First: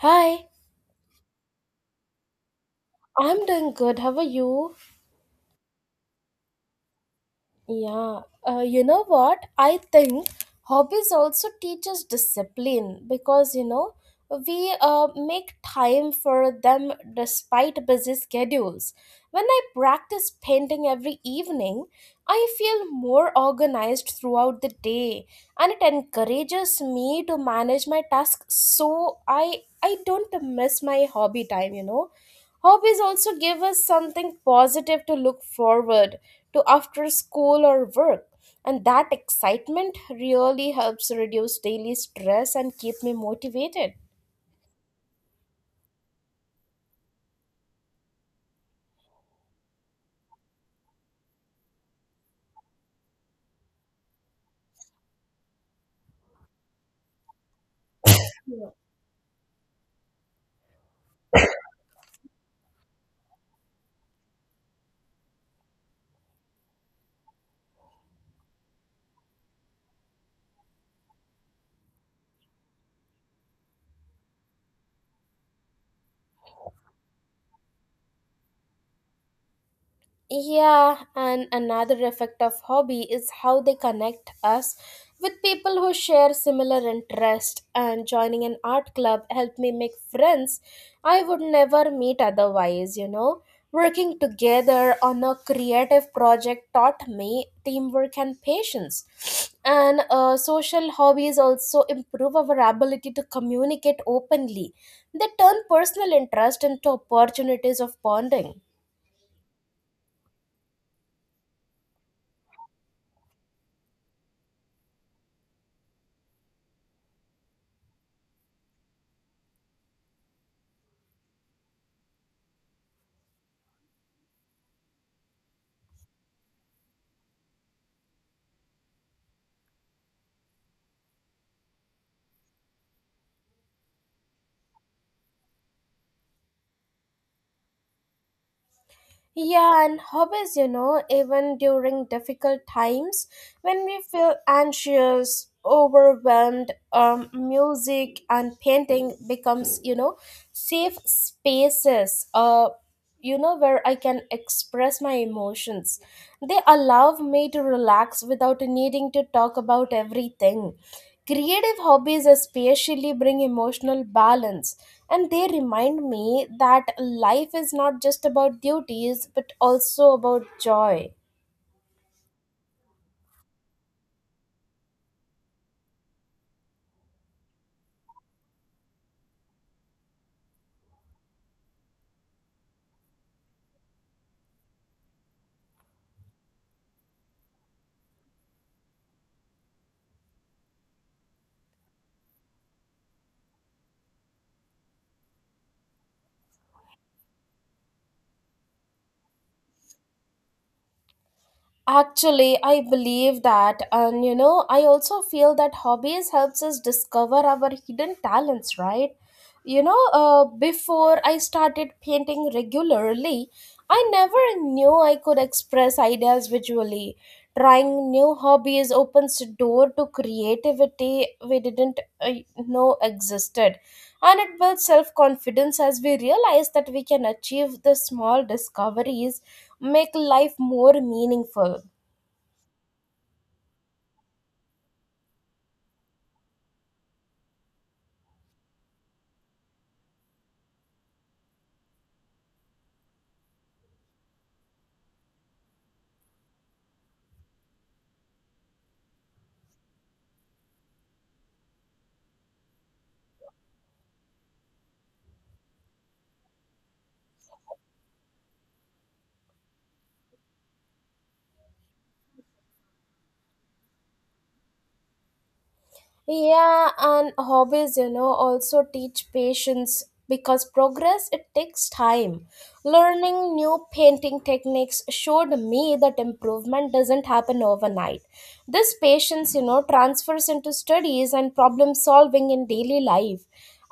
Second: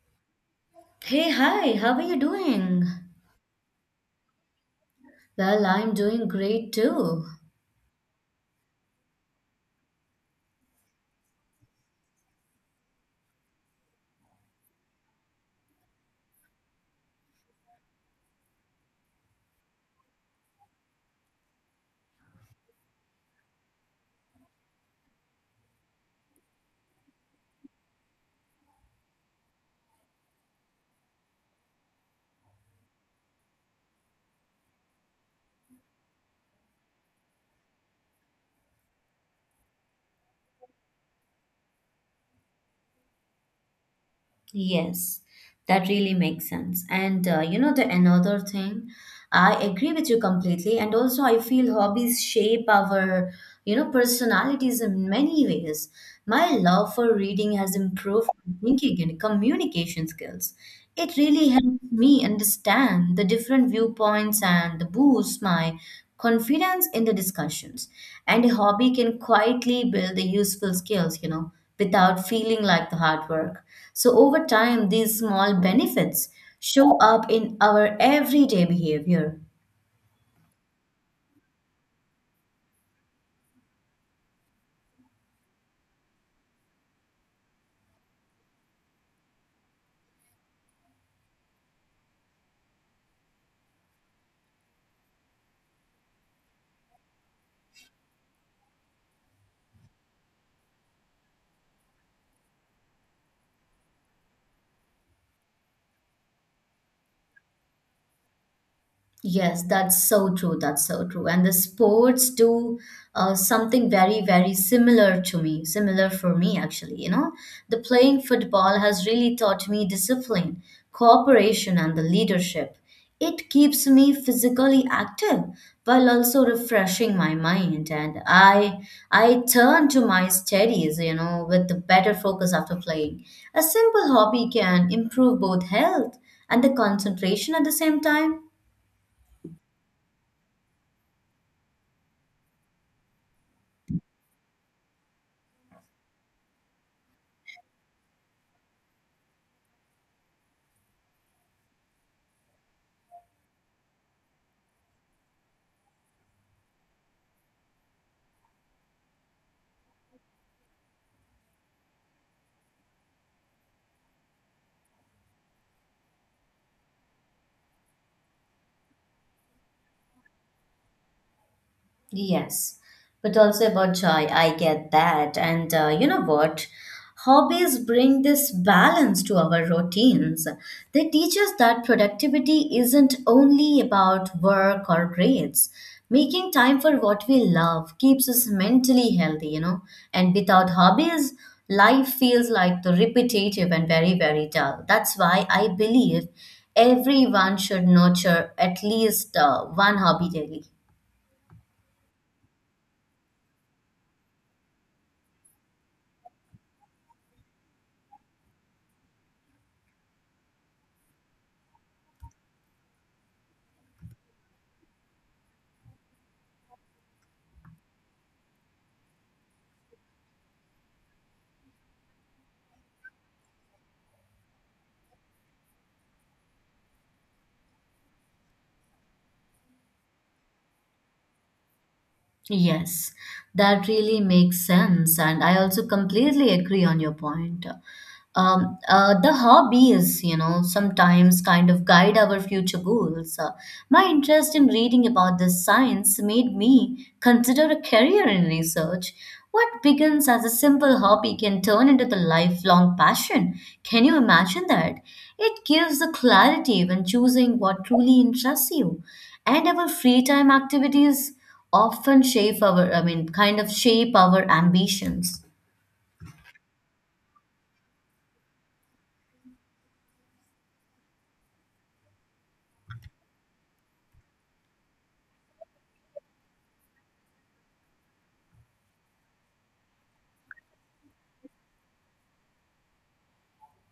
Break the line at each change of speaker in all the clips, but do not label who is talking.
Hi,
Hey, hi, how are you doing?
I'm doing good. How are you?
Well, I'm doing great too.
Yeah, you know what? I think hobbies also teach us discipline because, you know, we make time for them despite busy schedules. When I practice painting every evening, I feel more organized throughout the day and it encourages me to manage my tasks so I don't miss my hobby time. Hobbies also give us something positive to look forward to after school or work, and that excitement really helps reduce daily stress and keep me motivated.
Yes, that really makes sense. And you know, the another thing, I agree with you completely. And also, I feel hobbies shape our personalities in many ways. My love for reading has improved my thinking and communication skills. It really helps me understand the different viewpoints and boosts my confidence in the discussions. And a hobby can quietly build the useful skills without feeling like the hard work, so over time these small benefits show up in our everyday behavior.
Yeah, and another effect of hobby is how they connect us with people who share similar interest and joining an art club helped me make friends I would never meet otherwise. Working together on a creative project taught me teamwork and patience. And social hobbies also improve our ability to communicate openly. They turn personal interest into opportunities of bonding.
Yes, that's so true. That's so true. And the sports do something very similar to me, similar for me, actually. You know, the playing football has really taught me discipline, cooperation, and the leadership. It keeps me physically active while also refreshing my mind. And I turn to my studies, you know, with the better focus after playing. A simple hobby can improve both health and the concentration at the same time.
Yeah, and hobbies, even during difficult times when we feel anxious, overwhelmed, music and painting becomes, safe spaces, where I can express my emotions. They allow me to relax without needing to talk about everything. Creative hobbies especially bring emotional balance, and they remind me that life is not just about duties but also about joy.
Yes, but also about joy. I get that. And you know what? Hobbies bring this balance to our routines. They teach us that productivity isn't only about work or grades. Making time for what we love keeps us mentally healthy, you know. And without hobbies, life feels like the repetitive and very dull. That's why I believe everyone should nurture at least one hobby daily.
Actually, I believe that, and I also feel that hobbies helps us discover our hidden talents, right? Before I started painting regularly, I never knew I could express ideas visually. Trying new hobbies opens the door to creativity we didn't know existed, and it builds self confidence as we realize that we can achieve the small discoveries make life more meaningful.
Yes, that really makes sense. And I also completely agree on your point. The hobbies, you know, sometimes kind of guide our future goals. My interest in reading about this science made me consider a career in research. What begins as a simple hobby can turn into the lifelong passion. Can you imagine that? It gives the clarity when choosing what truly interests you. And our free time activities often shape our, I mean, kind of shape our ambitions.
Yeah, and hobbies, also teach patience because progress it takes time. Learning new painting techniques showed me that improvement doesn't happen overnight. This patience, transfers into studies and problem solving in daily life.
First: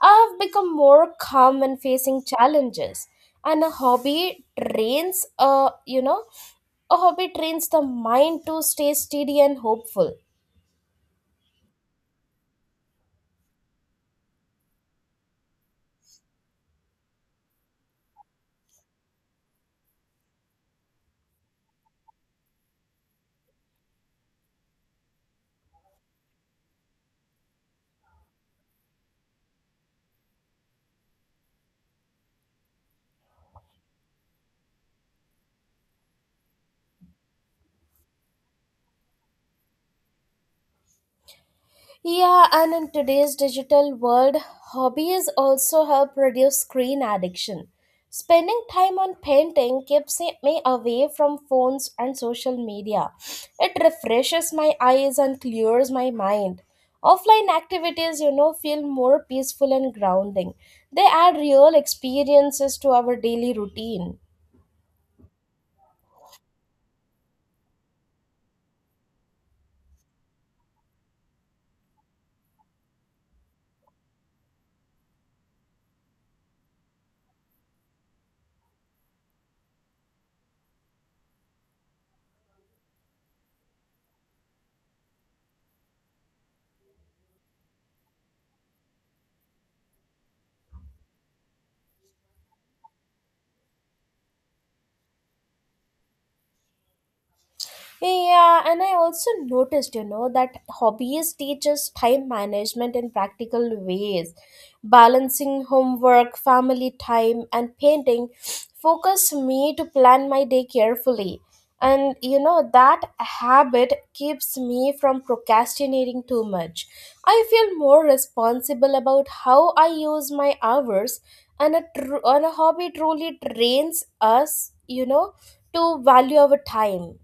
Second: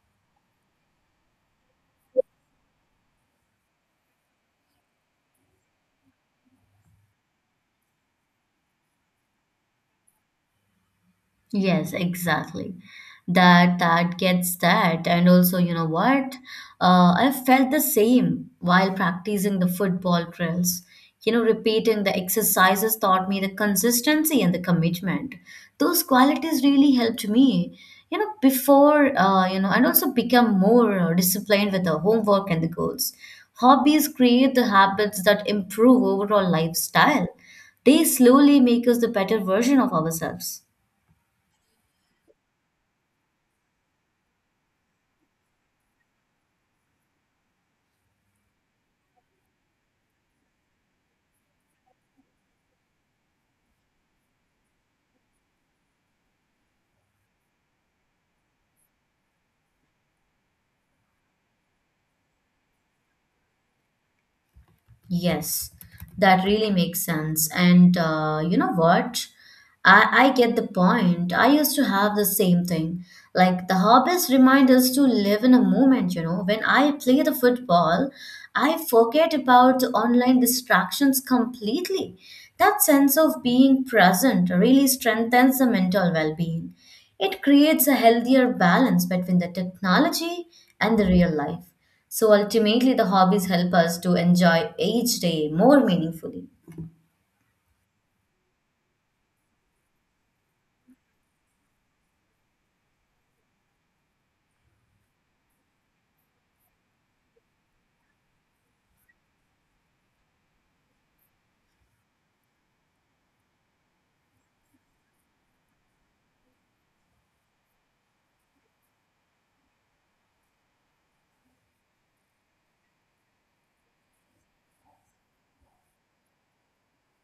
I've become more calm when facing challenges, and a hobby trains, you know, a hobby trains the mind to stay steady and hopeful.
Yes, exactly. That gets that. And also, you know what? I felt the same while practicing the football drills. You know, repeating the exercises taught me the consistency and the commitment. Those qualities really helped me, you know, and also become more disciplined with the homework and the goals. Hobbies create the habits that improve overall lifestyle. They slowly make us the better version of ourselves.
Yeah, and in today's digital world, hobbies also help reduce screen addiction. Spending time on painting keeps me away from phones and social media. It refreshes my eyes and clears my mind. Offline activities, feel more peaceful and grounding. They add real experiences to our daily routine.
Yes, that really makes sense. And you know what? I get the point. I used to have the same thing, like the hobbies remind us to live in a moment, you know. When I play the football, I forget about the online distractions completely. That sense of being present really strengthens the mental well being. It creates a healthier balance between the technology and the real life. So ultimately, the hobbies help us to enjoy each day more meaningfully.
Yeah, and I also noticed, that hobbies teaches time management in practical ways. Balancing homework, family time, and painting focus me to plan my day carefully. And that habit keeps me from procrastinating too much. I feel more responsible about how I use my hours, and and a hobby truly trains us, to value our time.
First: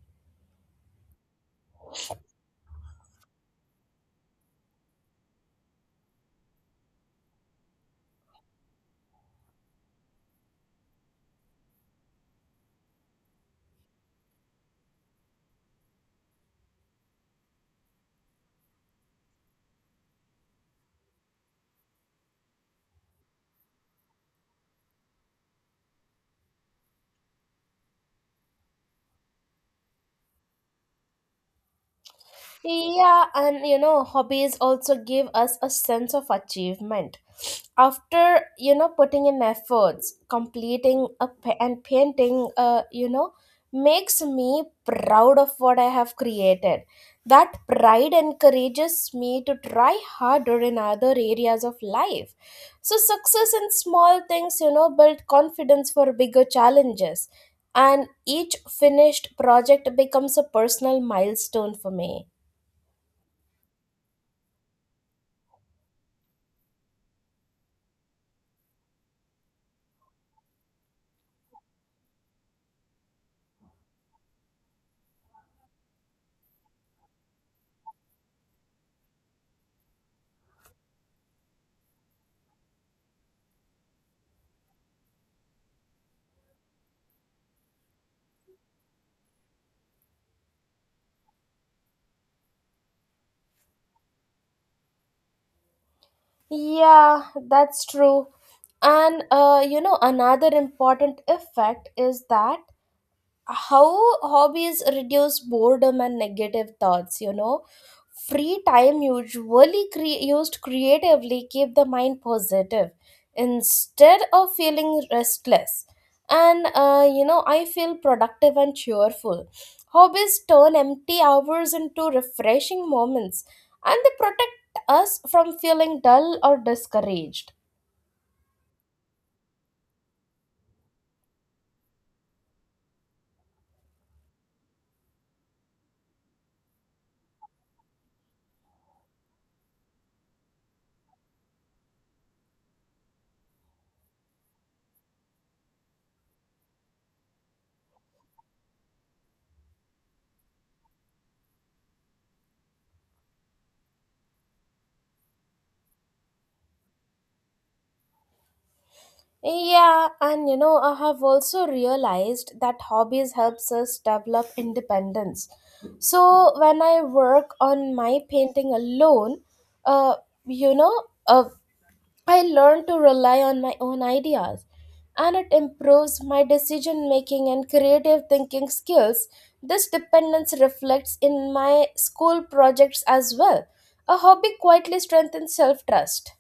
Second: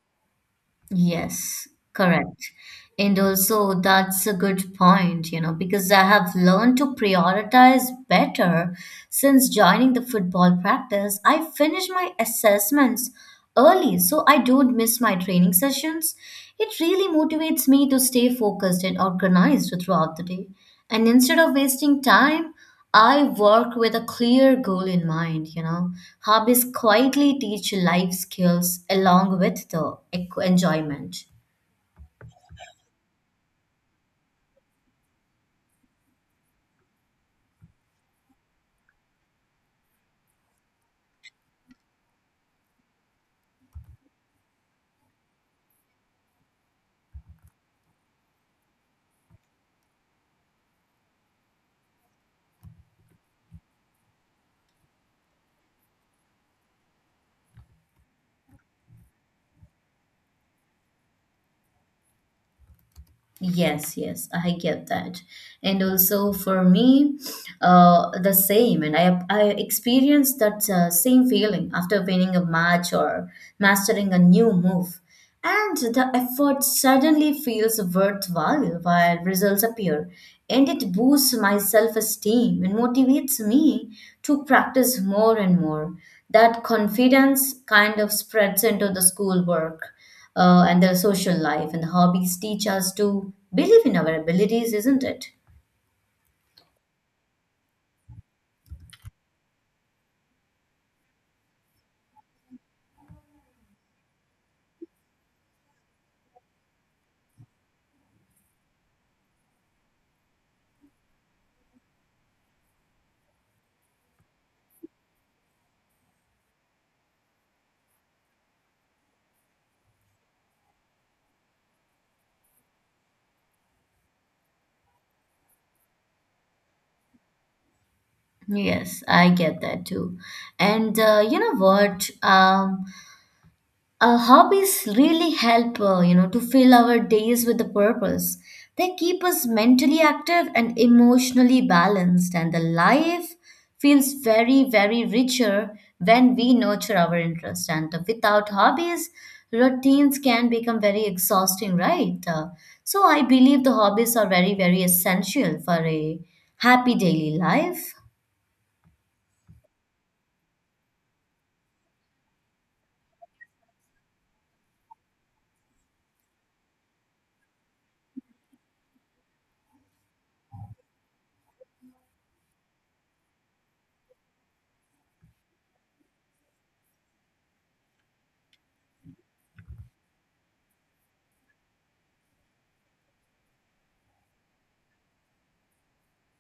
Yes, correct. And also, that's a good point, you know, because I have learned to prioritize better since joining the football practice. I finish my assessments early so I don't miss my training sessions. It really motivates me to stay focused and organized throughout the day. And instead of wasting time, I work with a clear goal in mind, you know. Hobbies quietly teach life skills along with the enjoyment.
Yeah, and hobbies also give us a sense of achievement. After putting in efforts, completing and painting, makes me proud of what I have created. That pride encourages me to try harder in other areas of life. So, success in small things, build confidence for bigger challenges. And each finished project becomes a personal milestone for me.
Yes, yes, I get that. And also for me, the same. And I experienced that same feeling after winning a match or mastering a new move. And the effort suddenly feels worthwhile while results appear. And it boosts my self-esteem and motivates me to practice more and more. That confidence kind of spreads into the schoolwork and their social life, and the hobbies teach us to believe in our abilities, isn't it?
Yeah, that's true. And you know, another important effect is that how hobbies reduce boredom and negative thoughts. Free time usually used creatively keep the mind positive instead of feeling restless, and I feel productive and cheerful. Hobbies turn empty hours into refreshing moments, and they protect us from feeling dull or discouraged.
Yes, I get that too. And you know what? Hobbies really help, you know, to fill our days with a purpose. They keep us mentally active and emotionally balanced, and the life feels very richer when we nurture our interest. And without hobbies, routines can become very exhausting, right? So I believe the hobbies are very essential for a happy daily life.
Yeah, and I have also realized that hobbies helps us develop independence. So when I work on my painting alone, uh, you know, uh, I learn to rely on my own ideas, and it improves my decision making and creative thinking skills. This dependence reflects in my school projects as well. A hobby quietly strengthens self trust.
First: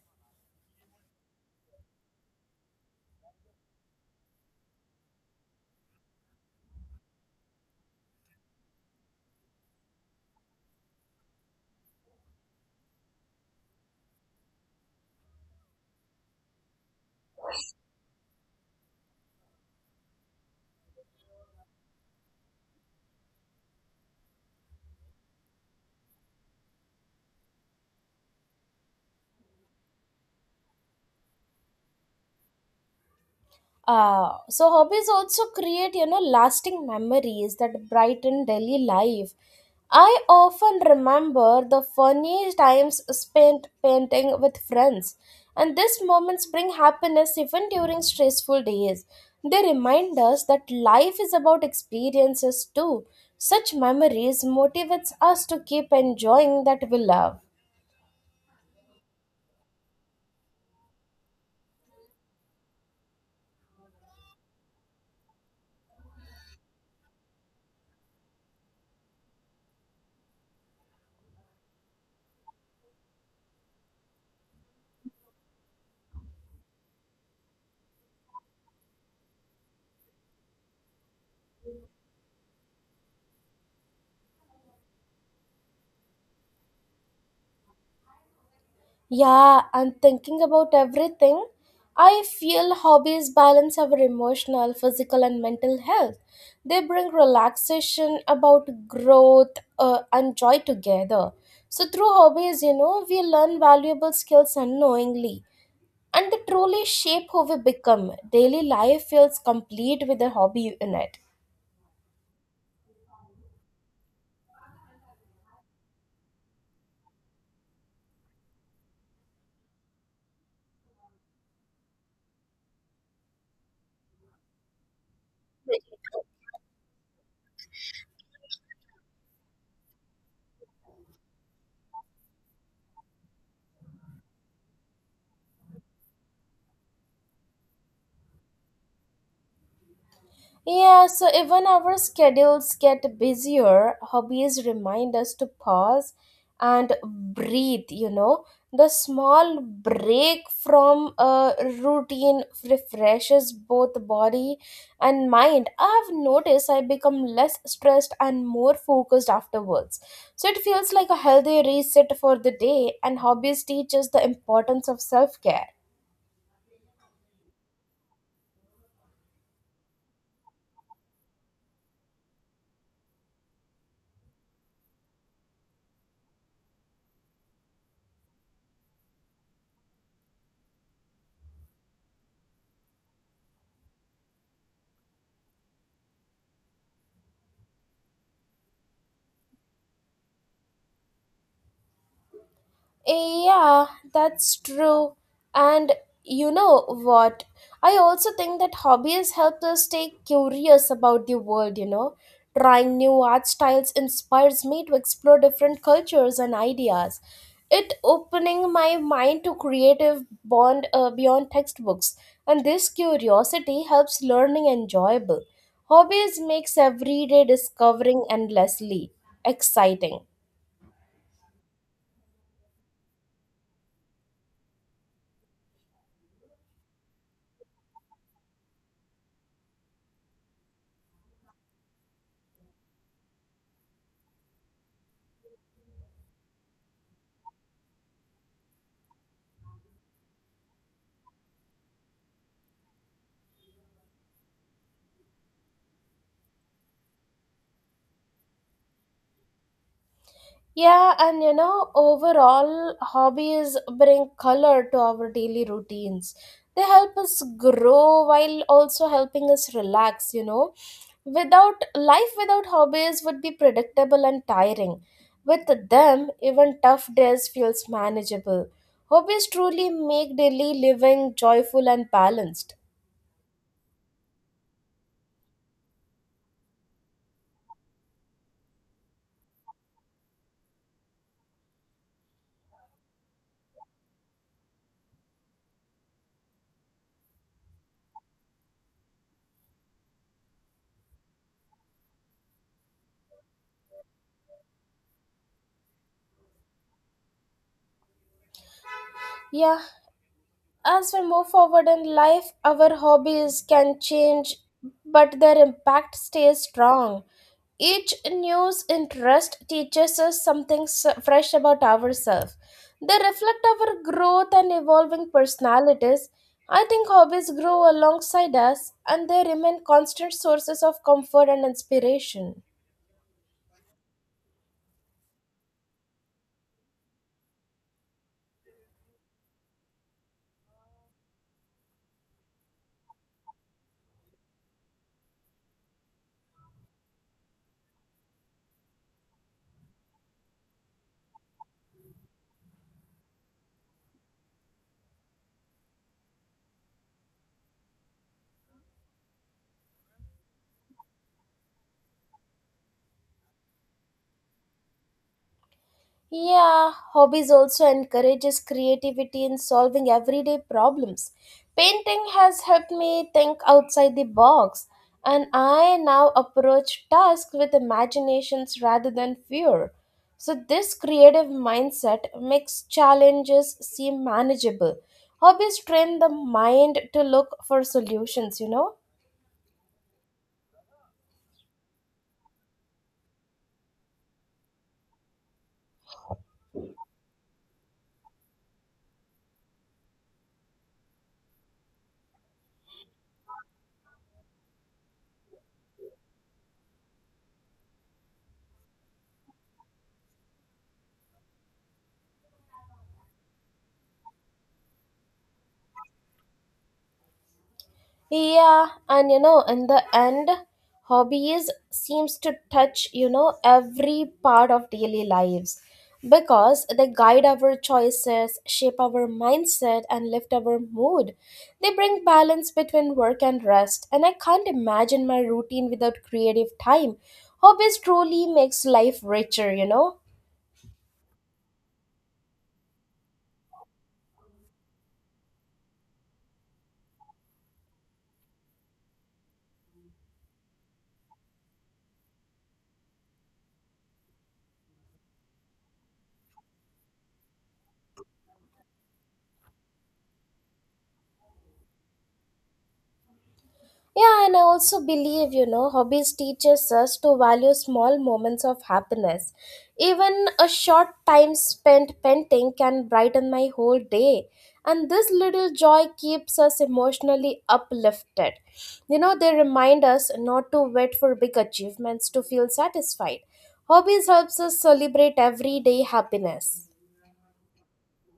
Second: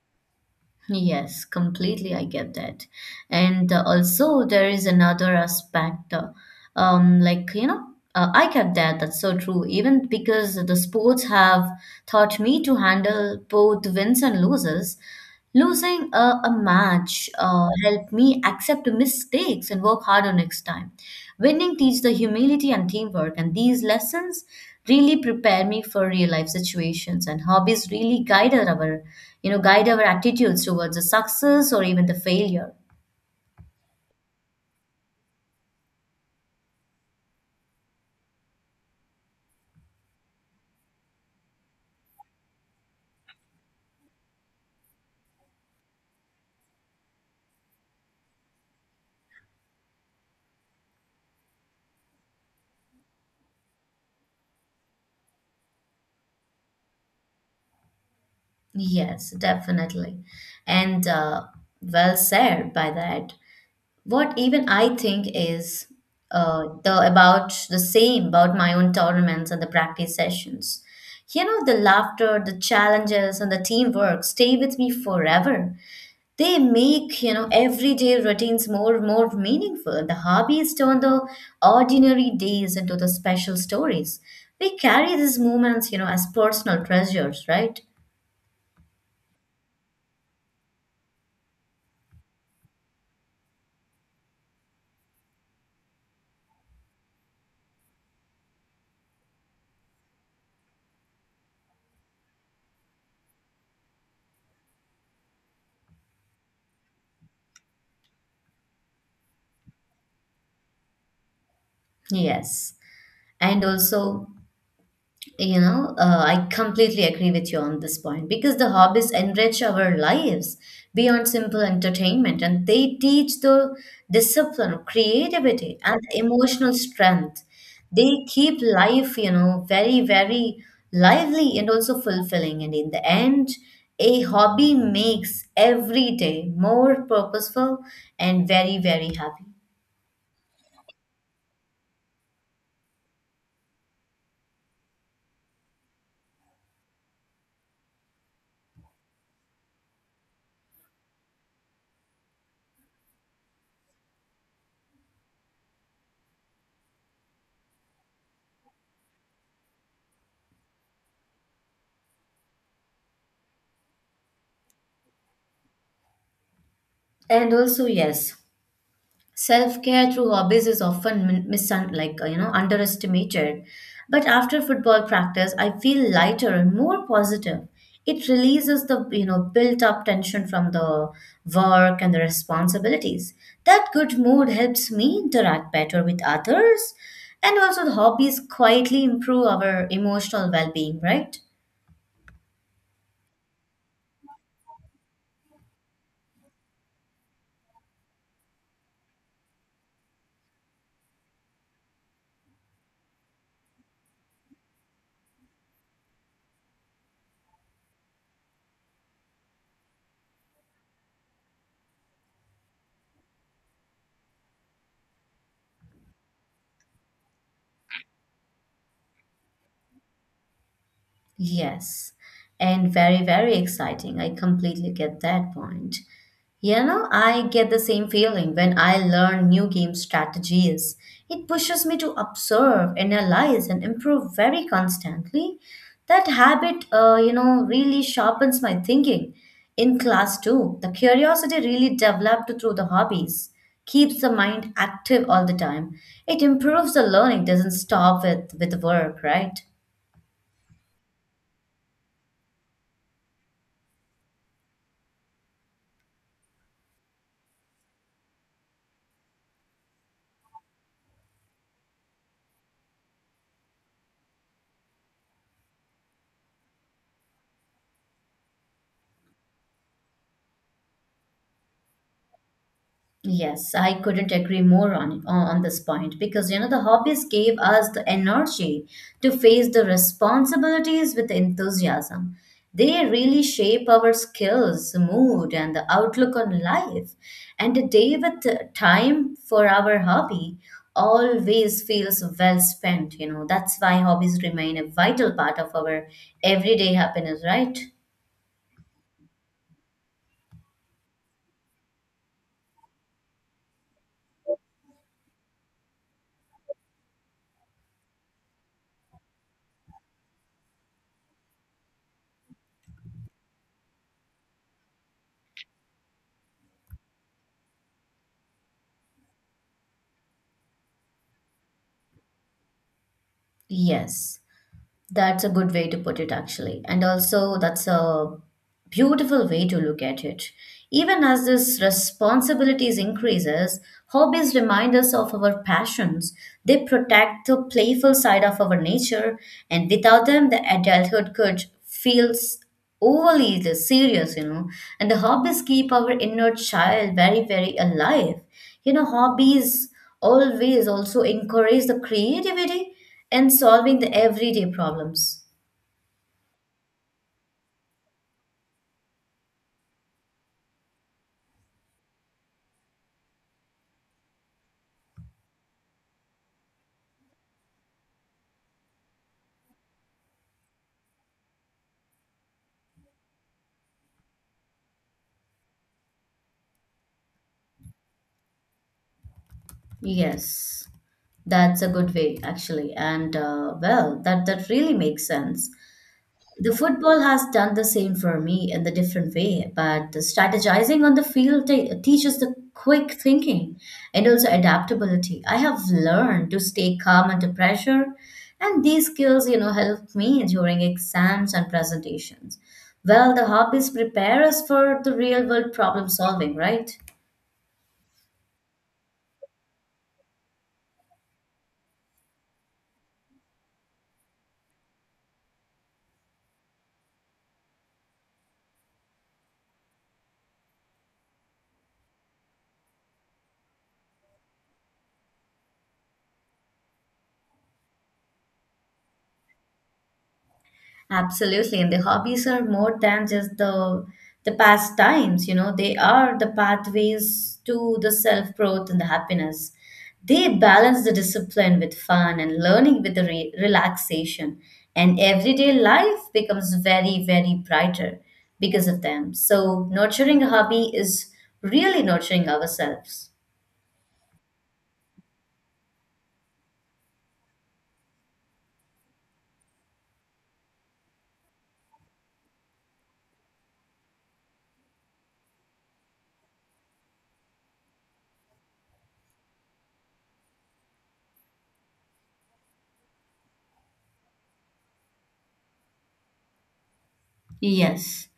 Yes, completely. I get that. And also, there is another aspect, like, you know, I get that. That's so true. Even because the sports have taught me to handle both wins and losses. Losing a match helped me accept mistakes and work harder next time. Winning teaches the humility and teamwork, and these lessons really prepare me for real life situations. And hobbies really guide our, you know, guide our attitudes towards the success or even the failure.
So hobbies also create, lasting memories that brighten daily life. I often remember the funny times spent painting with friends, and these moments bring happiness even during stressful days. They remind us that life is about experiences too. Such memories motivates us to keep enjoying that we love.
Yes, definitely, and well said by that. What even I think is the about the same about my own tournaments and the practice sessions. You know, the laughter, the challenges, and the teamwork stay with me forever. They make, you know, everyday routines more meaningful. The hobbies turn the ordinary days into the special stories. We carry these moments, you know, as personal treasures, right?
Yeah, and thinking about everything, I feel hobbies balance our emotional, physical, and mental health. They bring relaxation, about growth, and joy together. So, through hobbies, we learn valuable skills unknowingly, and they truly shape who we become. Daily life feels complete with a hobby in it.
Yes, and also, you know, I completely agree with you on this point because the hobbies enrich our lives beyond simple entertainment, and they teach the discipline, creativity, and emotional strength. They keep life, you know, very lively and also fulfilling. And in the end, a hobby makes every day more purposeful and very happy.
Yeah, so even our schedules get busier, hobbies remind us to pause and breathe. The small break from a routine refreshes both body and mind. I've noticed I become less stressed and more focused afterwards. So it feels like a healthy reset for the day, and hobbies teach us the importance of self care.
And also, yes. Self care through hobbies is often min- misun like you know, underestimated, but after football practice, I feel lighter and more positive. It releases the, you know, built up tension from the work and the responsibilities. That good mood helps me interact better with others, and also the hobbies quietly improve our emotional well-being, right?
Yeah, that's true. And you know what? I also think that hobbies help us stay curious about the world. Trying new art styles inspires me to explore different cultures and ideas. It opening my mind to creative bond beyond textbooks, and this curiosity helps learning enjoyable. Hobbies makes everyday discovering endlessly exciting.
Yes, and very exciting. I completely get that point. You know, I get the same feeling when I learn new game strategies. It pushes me to observe, analyze, and improve very constantly. That habit, you know, really sharpens my thinking. In class too, the curiosity really developed through the hobbies keeps the mind active all the time. It improves the learning, doesn't stop with work, right?
Yeah, and overall, hobbies bring color to our daily routines. They help us grow while also helping us relax. Without life without hobbies would be predictable and tiring. With them, even tough days feels manageable. Hobbies truly make daily living joyful and balanced.
Yes, I couldn't agree more on this point, because you know the hobbies gave us the energy to face the responsibilities with enthusiasm. They really shape our skills, mood, and the outlook on life. And a day with time for our hobby always feels well spent, you know. That's why hobbies remain a vital part of our everyday happiness, right?
Yeah, as we move forward in life, our hobbies can change, but their impact stays strong. Each new interest teaches us something fresh about ourselves. They reflect our growth and evolving personalities. I think hobbies grow alongside us and they remain constant sources of comfort and inspiration.
Yes, that's a good way to put it, actually. And also, that's a beautiful way to look at it. Even as these responsibilities increases, hobbies remind us of our passions. They protect the playful side of our nature, and without them the adulthood could feels overly the serious, you know. And the hobbies keep our inner child very alive, you know. Hobbies always also encourage the creativity in solving the everyday problems.
Yeah, hobbies also encourages creativity in solving everyday problems. Painting has helped me think outside the box, and I now approach tasks with imaginations rather than fear. So this creative mindset makes challenges seem manageable. Hobbies train the mind to look for solutions, you know?
Yes, that's a good way, actually. And well, that really makes sense. The football has done the same for me in the different way, but the strategizing on the field teaches the quick thinking and also adaptability. I have learned to stay calm under pressure, and these skills, you know, help me during exams and presentations. Well, the hobbies prepare us for the real world problem solving, right?
Yeah, and in the end, hobbies seems to touch, every part of daily lives because they guide our choices, shape our mindset, and lift our mood. They bring balance between work and rest, and I can't imagine my routine without creative time. Hobbies truly makes life richer.
Absolutely, and the hobbies are more than just the pastimes, you know. They are the pathways to the self-growth and the happiness. They balance the discipline with fun, and learning with the relaxation, and everyday life becomes very brighter because of them. So, nurturing a hobby is really nurturing ourselves.
Yeah, and I also believe, hobbies teaches us to value small moments of happiness. Even a short time spent painting can brighten my whole day. And this little joy keeps us emotionally uplifted. They remind us not to wait for big achievements to feel satisfied. Hobbies helps us celebrate everyday happiness.
Yes,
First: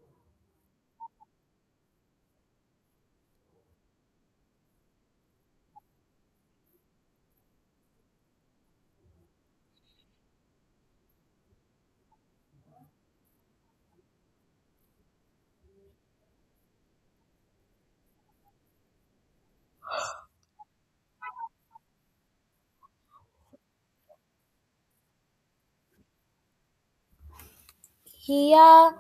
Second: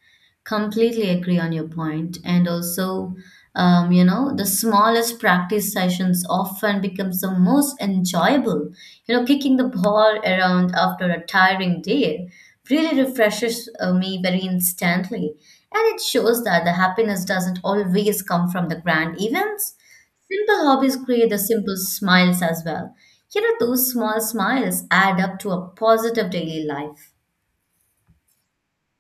completely agree on your point. And also, you know, the smallest practice sessions often becomes the most enjoyable. You know, kicking the ball around after a tiring day really refreshes me very instantly. And it shows that the happiness doesn't always come from the grand events. Simple hobbies create the simple smiles as well. You know, those small smiles add up to a positive daily life.
Yeah,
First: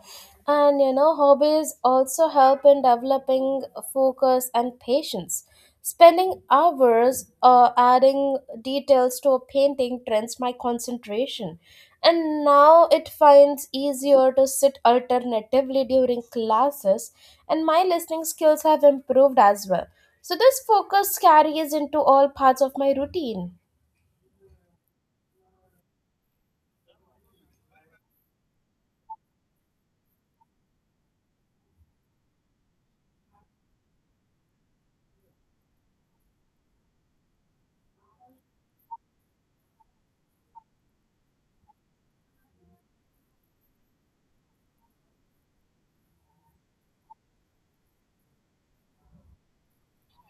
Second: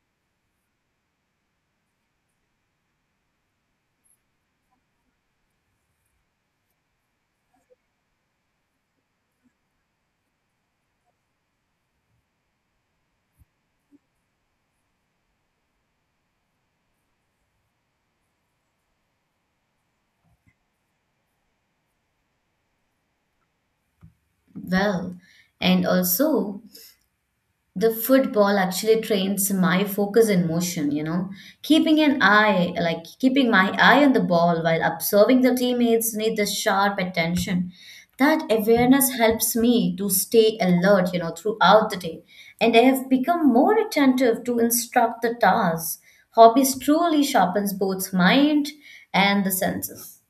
and hobbies also help in developing focus and patience. Spending hours adding details to a painting trains my concentration. And now it finds easier to sit alternatively during classes, and my listening skills have improved as well. So, this focus carries into all parts of my routine.
Well. And also, the football actually trains my focus in motion, you know. Keeping an eye, like keeping my eye on the ball while observing the teammates, need the sharp attention. That awareness helps me to stay alert, you know, throughout the day. And I have become more attentive to instruct the tasks. Hobbies truly sharpens both mind and the senses.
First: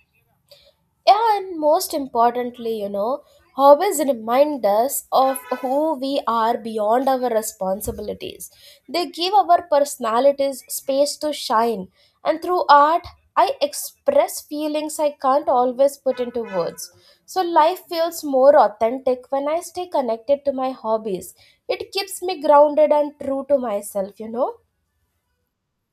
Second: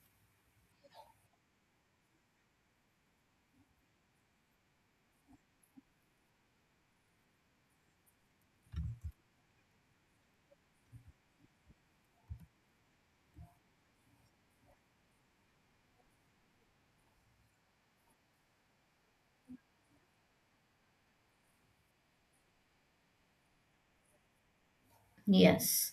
Yeah, and most importantly, hobbies remind us of who we are beyond our responsibilities. They give our personalities space to shine, and through art, I express feelings I can't always put into words. So, life feels more authentic when I stay connected to my hobbies. It keeps me grounded and true to myself.
Yes.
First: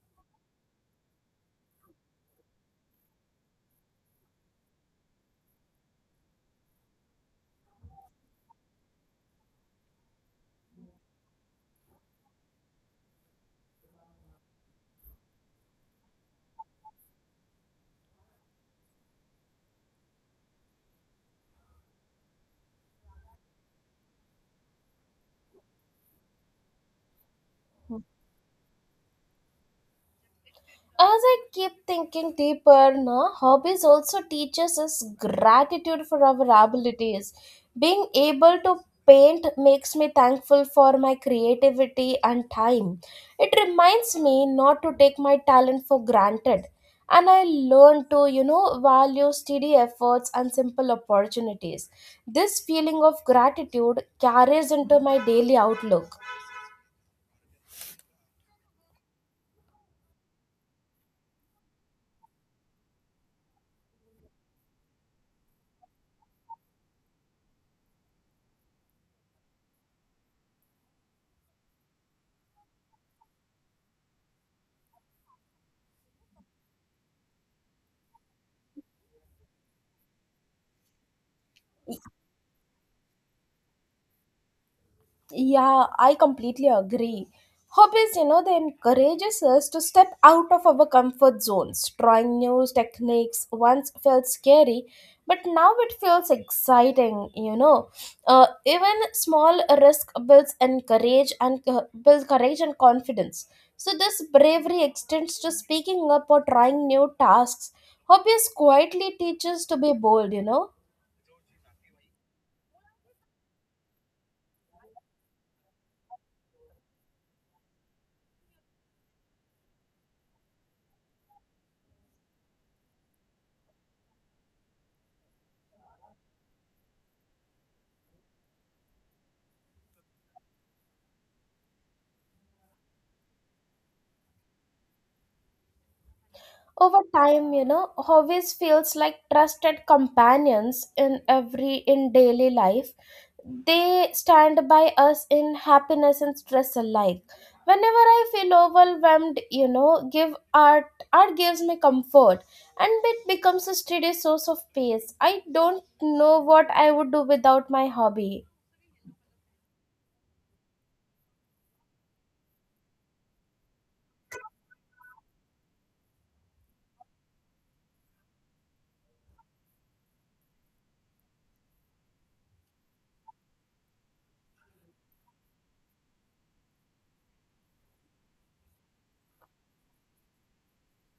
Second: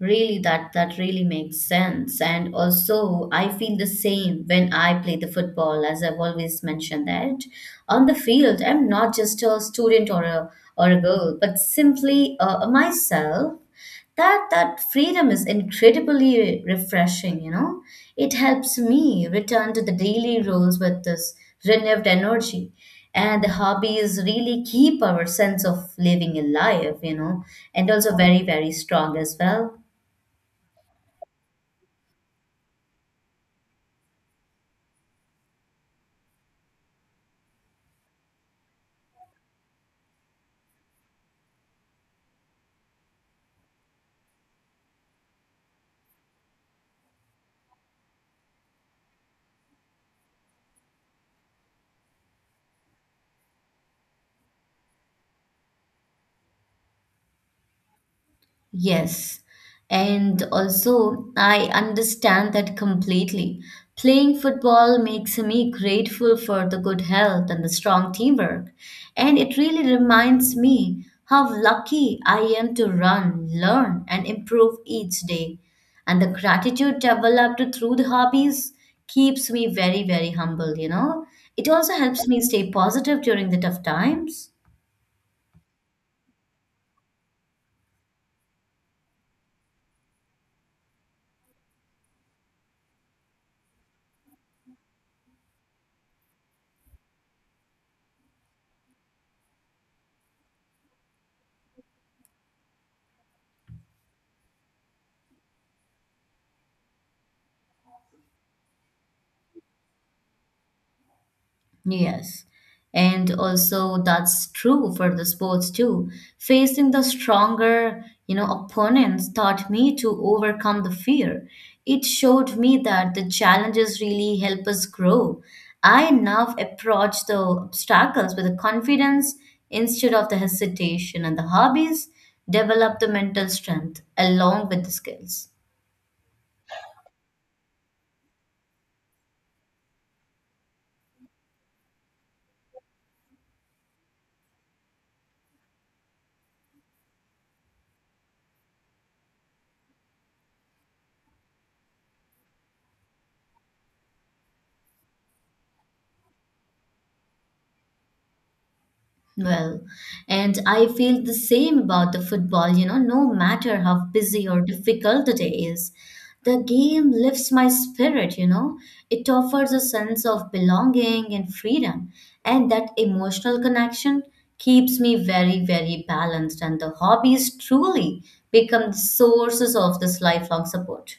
Really, that really makes sense. And also, I feel the same when I play the football, as I've always mentioned, that on the field, I'm not just a student or a girl, but simply myself. That freedom is incredibly refreshing. You know, it helps me return to the daily roles with this renewed energy. And the hobbies really keep our sense of living alive, you know, and also very strong as well.
As I keep thinking deeper, no, hobbies also teaches us gratitude for our abilities. Being able to paint makes me thankful for my creativity and time. It reminds me not to take my talent for granted. And I learn to, value steady efforts and simple opportunities. This feeling of gratitude carries into my daily outlook.
Yes, and also I understand that completely. Playing football makes me grateful for the good health and the strong teamwork. And it really reminds me how lucky I am to run, learn, and improve each day. And the gratitude developed through the hobbies keeps me very, very humble, It also helps me stay positive during the tough times.
Yeah, I completely agree. Hobbies, they encourages us to step out of our comfort zones, trying new techniques. Once felt scary, but now it feels exciting. Even small risk builds and courage and build courage and confidence. So this bravery extends to speaking up or trying new tasks. Hobbies quietly teaches to be bold.
Yes. And also that's true for the sports too. Facing the stronger, opponents taught me to overcome the fear. It showed me that the challenges really help us grow. I now approach the obstacles with the confidence instead of the hesitation, and the hobbies develop the mental strength along with the skills.
Over time, hobbies feels like trusted companions in daily life. They stand by us in happiness and stress alike. Whenever I feel overwhelmed, give art art gives me comfort and it becomes a steady source of peace. I don't know what I would do without my hobby.
Well, and I feel the same about the football, no matter how busy or difficult the day is. The game lifts my spirit. It offers a sense of belonging and freedom, and that emotional connection keeps me very, very balanced. And the hobbies truly become sources of this lifelong support.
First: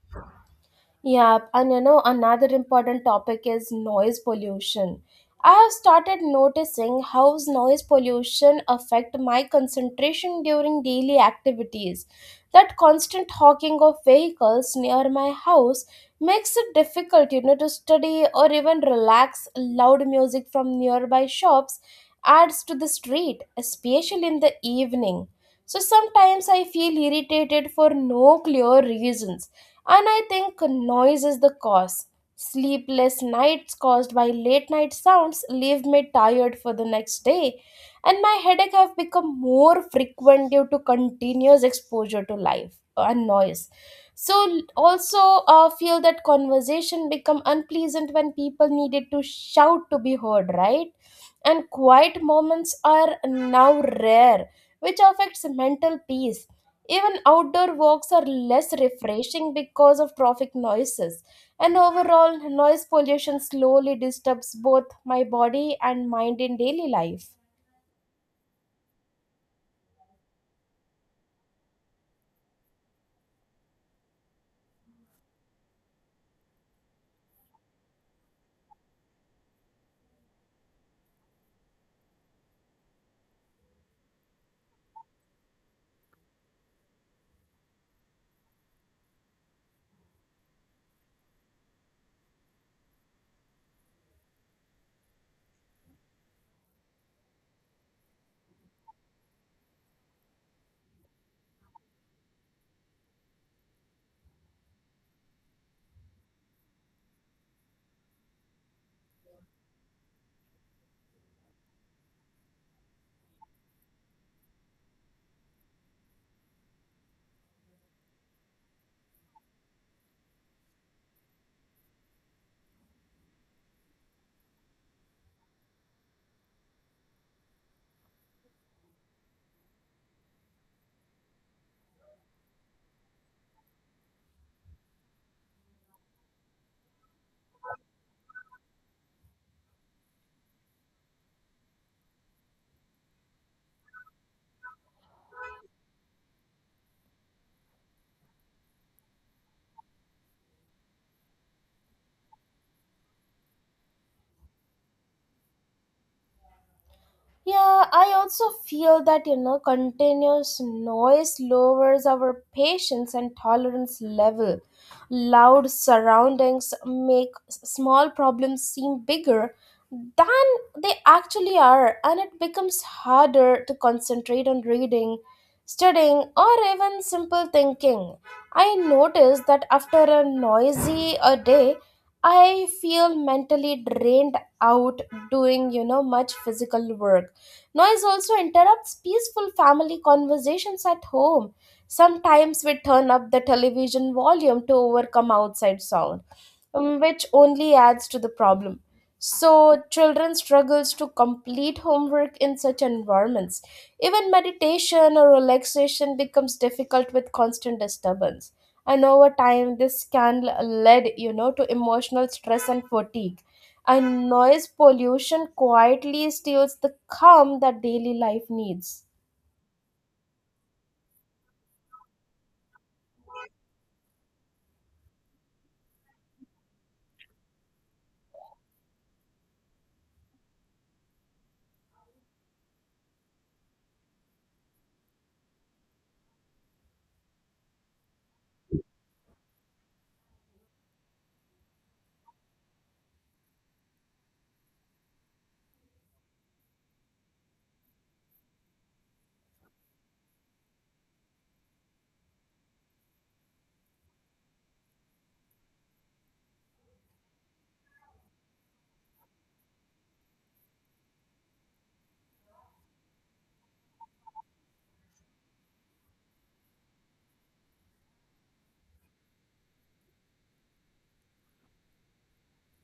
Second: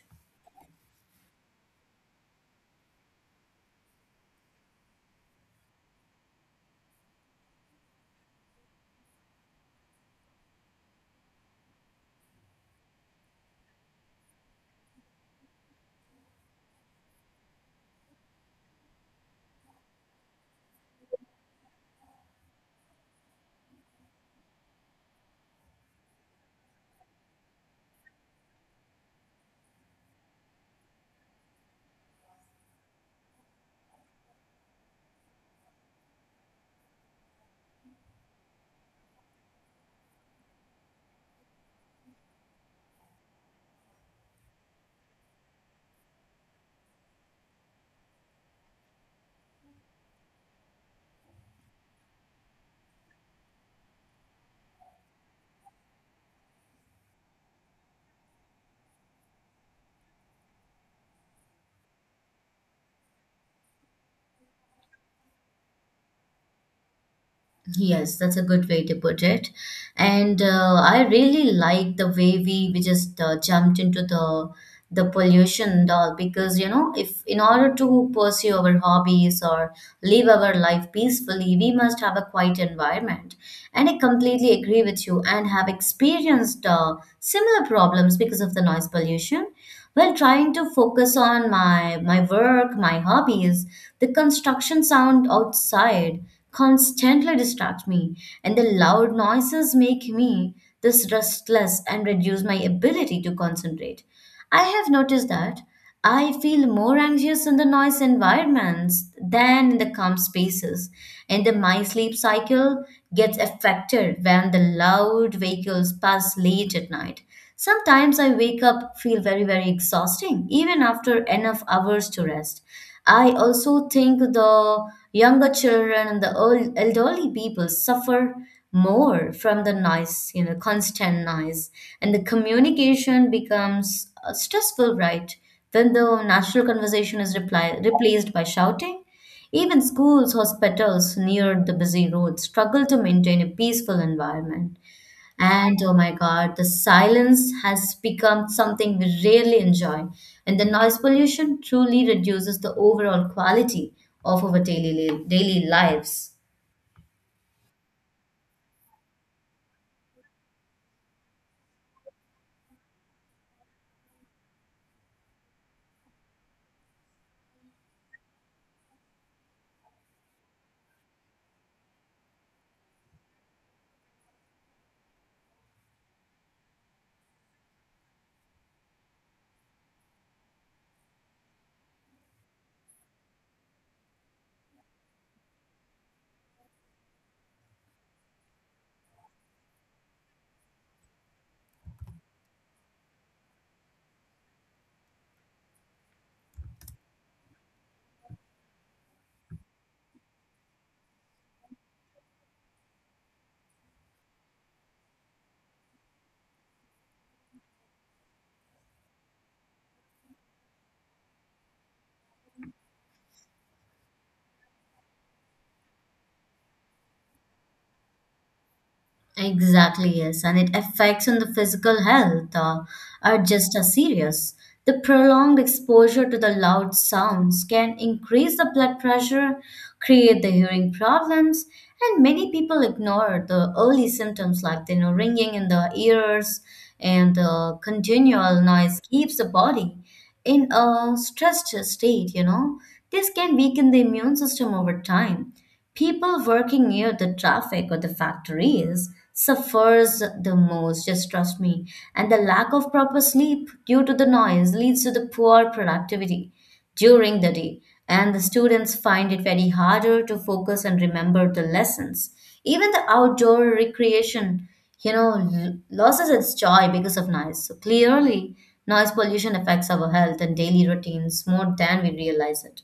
Yeah, and another important topic is noise pollution. I have started noticing how noise pollution affect my concentration during daily activities. That constant honking of vehicles near my house makes it difficult, to study or even relax. Loud music from nearby shops adds to the street, especially in the evening. So sometimes I feel irritated for no clear reasons and I think noise is the cause. Sleepless nights caused by late night sounds leave me tired for the next day, and my headache have become more frequent due to continuous exposure to life and noise. Also, feel that conversation become unpleasant when people needed to shout to be heard, right? And quiet moments are now rare, which affects mental peace. Even outdoor walks are less refreshing because of traffic noises. And overall, noise pollution slowly disturbs both my body and mind in daily life.
Yes, that's a good way to put it. And I really like the way we just jumped into the pollution and all, because you know if in order to pursue our hobbies or live our life peacefully, we must have a quiet environment, and I completely agree with you and have experienced similar problems because of the noise pollution. While trying to focus on my work, my hobbies, the construction sound outside constantly distract me, and the loud noises make me this restless and reduce my ability to concentrate. I have noticed that I feel more anxious in the noise environments than in the calm spaces, and then my sleep cycle gets affected when the loud vehicles pass late at night. Sometimes I wake up feel very, very exhausting even after enough hours to rest. I also think the younger children and the old elderly people suffer more from the noise, constant noise. And the communication becomes stressful, right? Then the natural conversation is replaced by shouting. Even schools, hospitals near the busy roads struggle to maintain a peaceful environment. And oh my God, the silence has become something we rarely enjoy. And the noise pollution truly reduces the overall quality of our daily, daily lives.
Yeah, I also feel that continuous noise lowers our patience and tolerance level. Loud surroundings make small problems seem bigger than they actually are, and it becomes harder to concentrate on reading, studying, or even simple thinking. I notice that after a noisy a day, I feel mentally drained out doing much physical work. Noise also interrupts peaceful family conversations at home. Sometimes we turn up the television volume to overcome outside sound, which only adds to the problem. So children struggles to complete homework in such environments. Even meditation or relaxation becomes difficult with constant disturbance. And over time this can lead to emotional stress and fatigue, and noise pollution quietly steals the calm that daily life needs.
Exactly, yes, and it affects on the physical health are just as serious. The prolonged exposure to the loud sounds can increase the blood pressure, create the hearing problems, and many people ignore the early symptoms like the ringing in the ears, and continual noise keeps the body in a stressed state, you know. This can weaken the immune system over time. People working near the traffic or the factories suffers the most, just trust me. And the lack of proper sleep due to the noise leads to the poor productivity during the day. And the students find it very harder to focus and remember the lessons. Even the outdoor recreation, loses its joy because of noise. So clearly, noise pollution affects our health and daily routines more than we realize it.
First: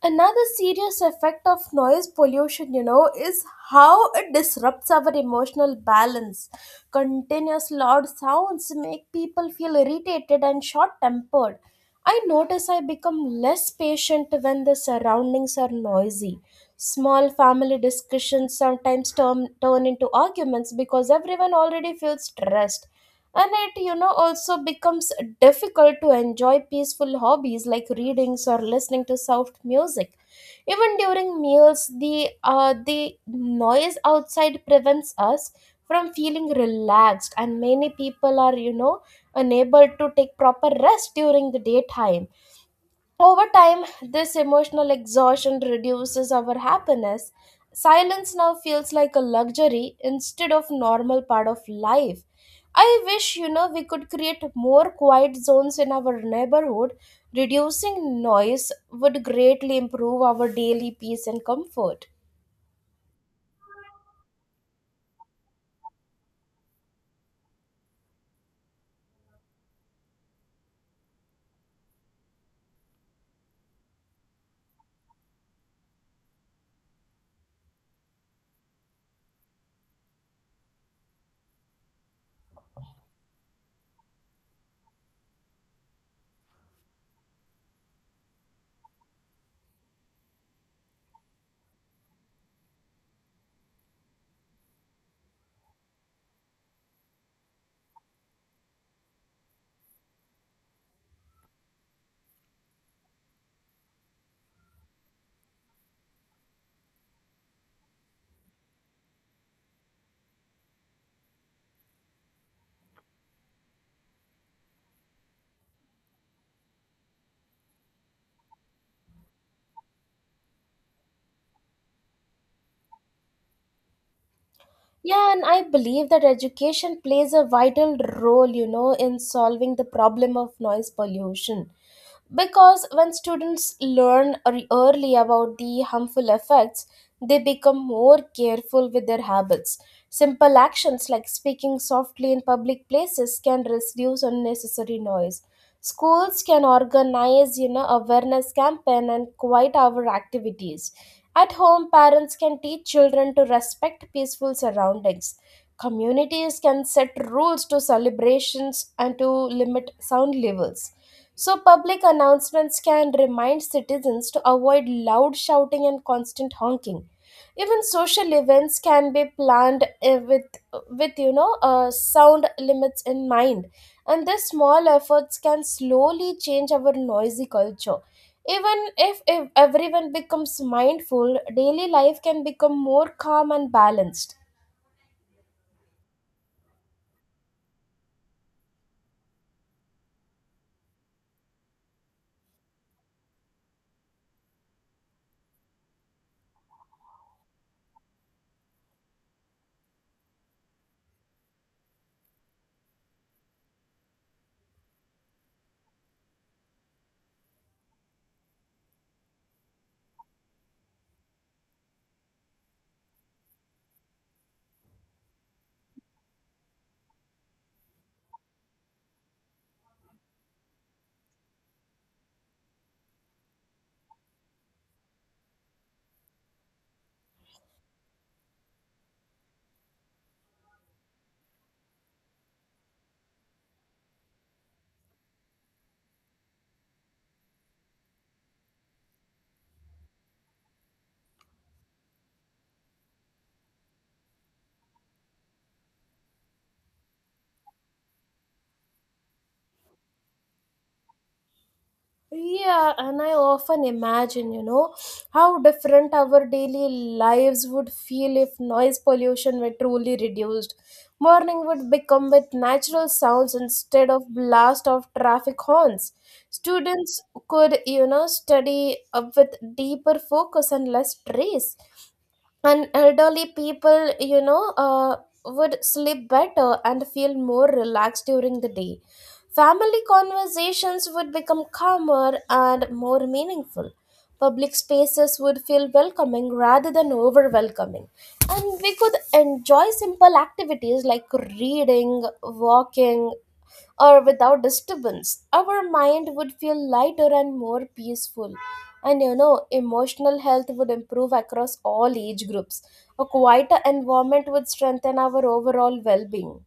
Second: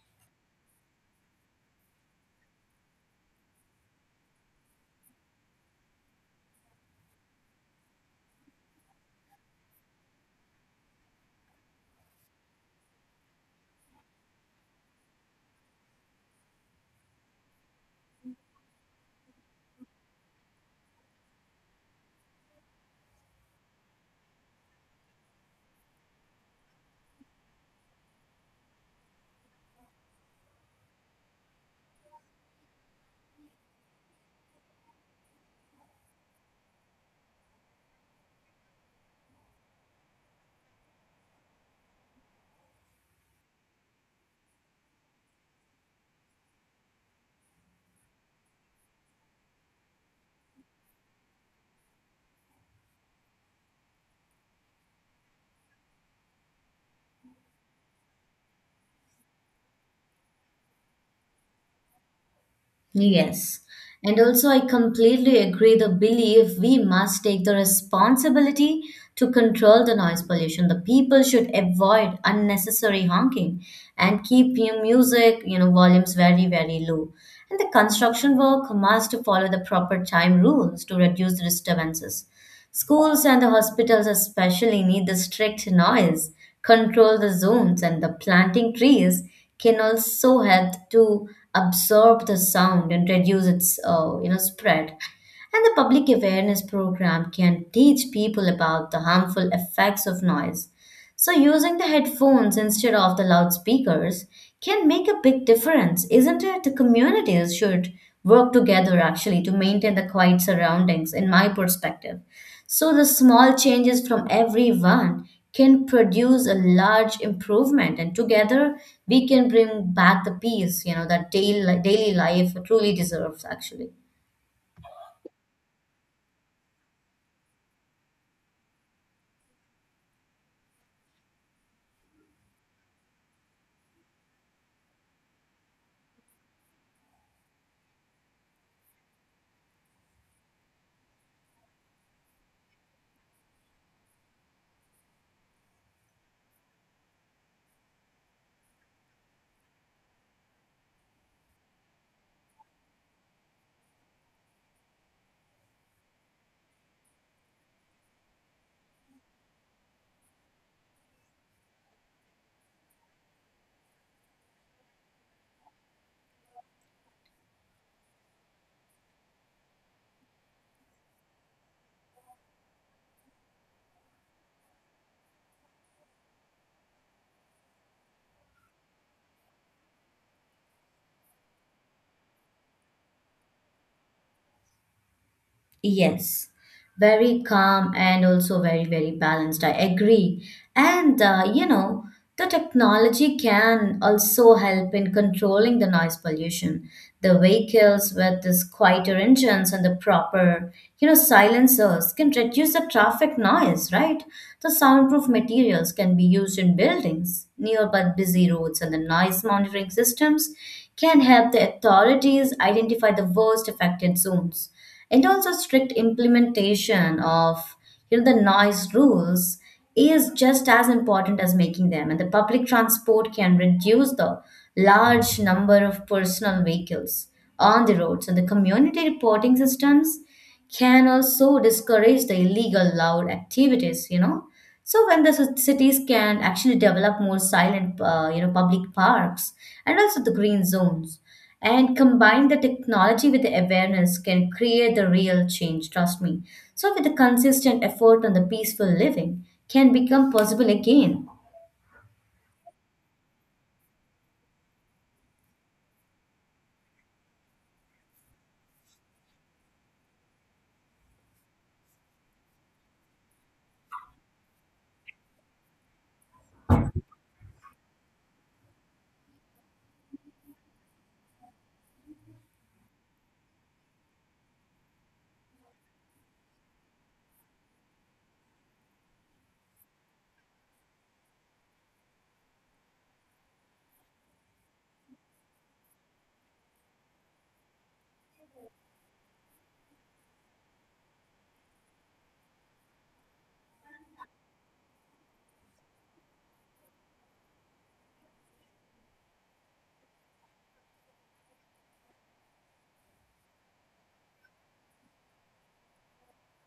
Another serious effect of noise pollution is how it disrupts our emotional balance. Continuous loud sounds make people feel irritated and short tempered. I notice I become less patient when the surroundings are noisy. Small family discussions sometimes turn into arguments because everyone already feels stressed, and it also becomes difficult to enjoy peaceful hobbies like readings or listening to soft music. Even during meals, the noise outside prevents us from feeling relaxed, and many people are unable to take proper rest during the daytime. Over time, this emotional exhaustion reduces our happiness. Silence now feels like a luxury instead of normal part of life. I wish we could create more quiet zones in our neighborhood. Reducing noise would greatly improve our daily peace and comfort.
Yes. And also, I completely agree the belief we must take the responsibility to control the noise pollution. The people should avoid unnecessary honking and keep your music, volumes very, very low. And the construction work must follow the proper time rules to reduce the disturbances. Schools and the hospitals especially need the strict noise control the zones, and the planting trees can also help to absorb the sound and reduce its spread. And the public awareness program can teach people about the harmful effects of noise. So using the headphones instead of the loudspeakers can make a big difference, isn't it? The communities should work together actually to maintain the quiet surroundings in my perspective. So the small changes from everyone can produce a large improvement, and together we can bring back the peace, that daily life truly deserves, actually.
Yeah, and I believe that education plays a vital role in solving the problem of noise pollution, because when students learn early about the harmful effects, they become more careful with their habits. Simple actions like speaking softly in public places can reduce unnecessary noise. Schools can organize awareness campaign and quiet hour activities. At home, parents can teach children to respect peaceful surroundings. Communities can set rules to celebrations and to limit sound levels. So, public announcements can remind citizens to avoid loud shouting and constant honking. Even social events can be planned with sound limits in mind. And these small efforts can slowly change our noisy culture. Even if everyone becomes mindful, daily life can become more calm and balanced.
Yes, very calm and also very, very balanced. I agree. And the technology can also help in controlling the noise pollution. The vehicles with these quieter engines and the proper, silencers can reduce the traffic noise, right? The soundproof materials can be used in buildings nearby busy roads, and the noise monitoring systems can help the authorities identify the worst affected zones. And also, strict implementation of the noise rules is just as important as making them. And the public transport can reduce the large number of personal vehicles on the roads. And the community reporting systems can also discourage the illegal loud activities, so when the cities can actually develop more silent public parks and also the green zones, and combine the technology with the awareness, can create the real change, trust me. So with the consistent effort on the peaceful living can become possible again.
Yeah, and I often imagine how different our daily lives would feel if noise pollution were truly reduced. Morning would become with natural sounds instead of blast of traffic horns. Students could, study up with deeper focus and less stress, and elderly people would sleep better and feel more relaxed during the day. Family conversations would become calmer and more meaningful. Public spaces would feel welcoming rather than overwhelming, and we could enjoy simple activities like reading, walking, or without disturbance. Our mind would feel lighter and more peaceful. And emotional health would improve across all age groups. A quieter environment would strengthen our overall well being.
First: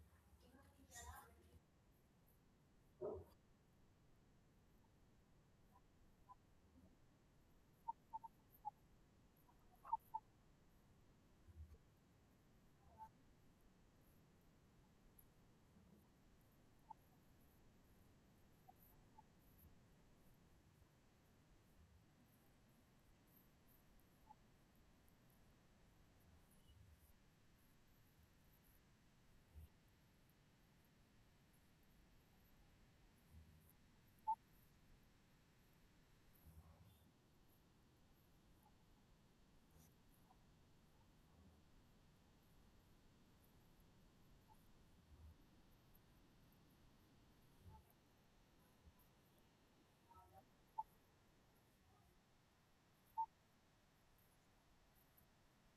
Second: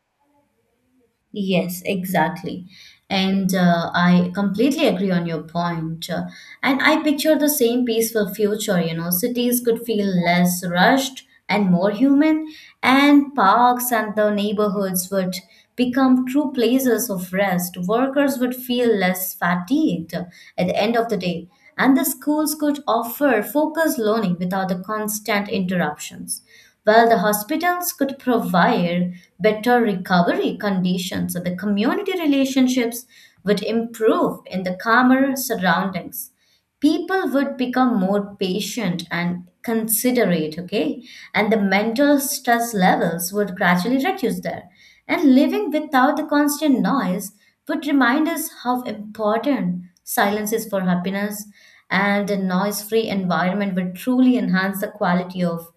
Yes, exactly. And I completely agree on your point. And I picture the same peaceful future, you know. Cities could feel less rushed and more human, and parks and the neighborhoods would become true places of rest. Workers would feel less fatigued at the end of the day, and the schools could offer focused learning without the constant interruptions. While the hospitals could provide better recovery conditions, so the community relationships would improve in the calmer surroundings. People would become more patient and considerate, okay? And the mental stress levels would gradually reduce there. And living without the constant noise would remind us how important silence is for happiness, and a noise free environment would truly enhance the quality of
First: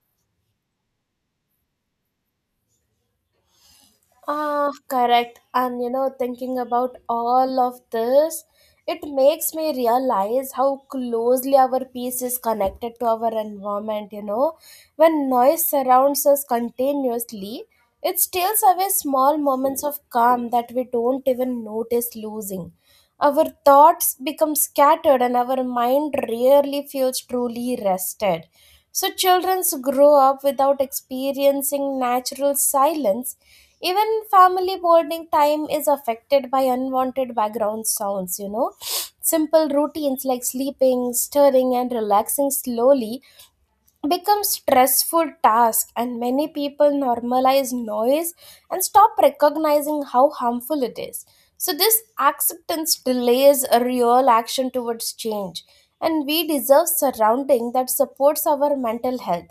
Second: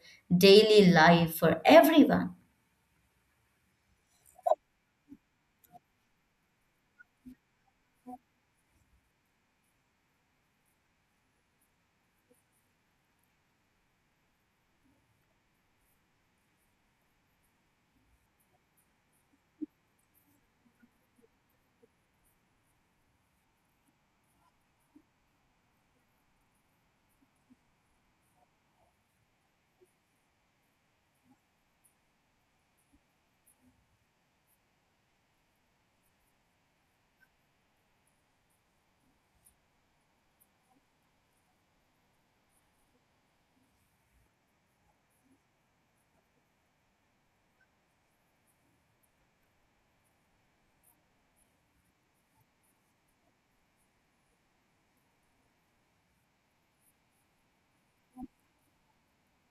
daily life for everyone.
Ah, correct. And thinking about all of this, it makes me realize how closely our peace is connected to our environment. You know, when noise surrounds us continuously, it steals away small moments of calm that we don't even notice losing. Our thoughts become scattered, and our mind rarely feels truly rested. So, children grow up without experiencing natural silence. Even family bonding time is affected by unwanted background sounds, you know. Simple routines like sleeping, stirring, and relaxing slowly become stressful tasks, and many people normalize noise and stop recognizing how harmful it is. So, this acceptance delays a real action towards change, and we deserve surrounding that supports our mental health.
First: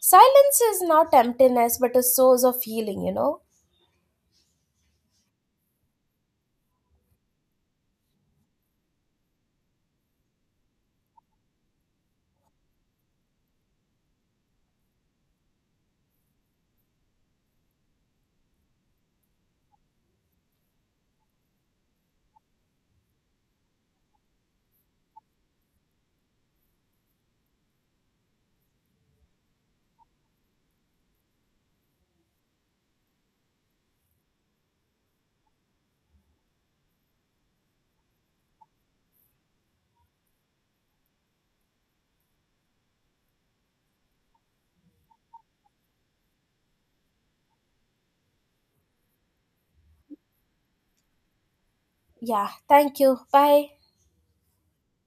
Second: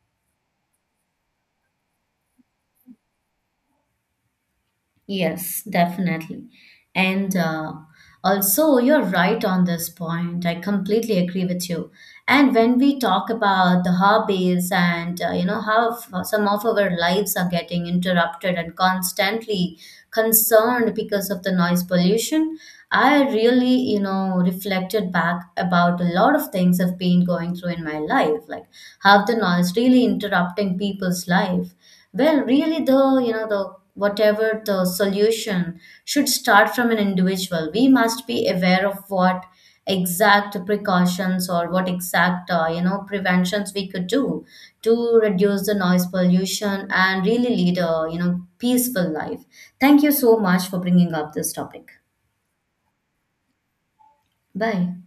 Silence is not emptiness but a source of healing, you know.
Yes, definitely. And also, you're right on this point. I completely agree with you. And when we talk about the hobbies and how some of our lives are getting interrupted and constantly concerned because of the noise pollution, I really reflected back about a lot of things I've been going through in my life, like how the noise really interrupting people's life. Well, really, the you know the whatever the solution should start from an individual. We must be aware of what exact precautions or what exact preventions we could do to reduce the noise pollution and really lead a peaceful life. Thank you so much for bringing up this topic.
Yeah, thank you. Bye.
Bye.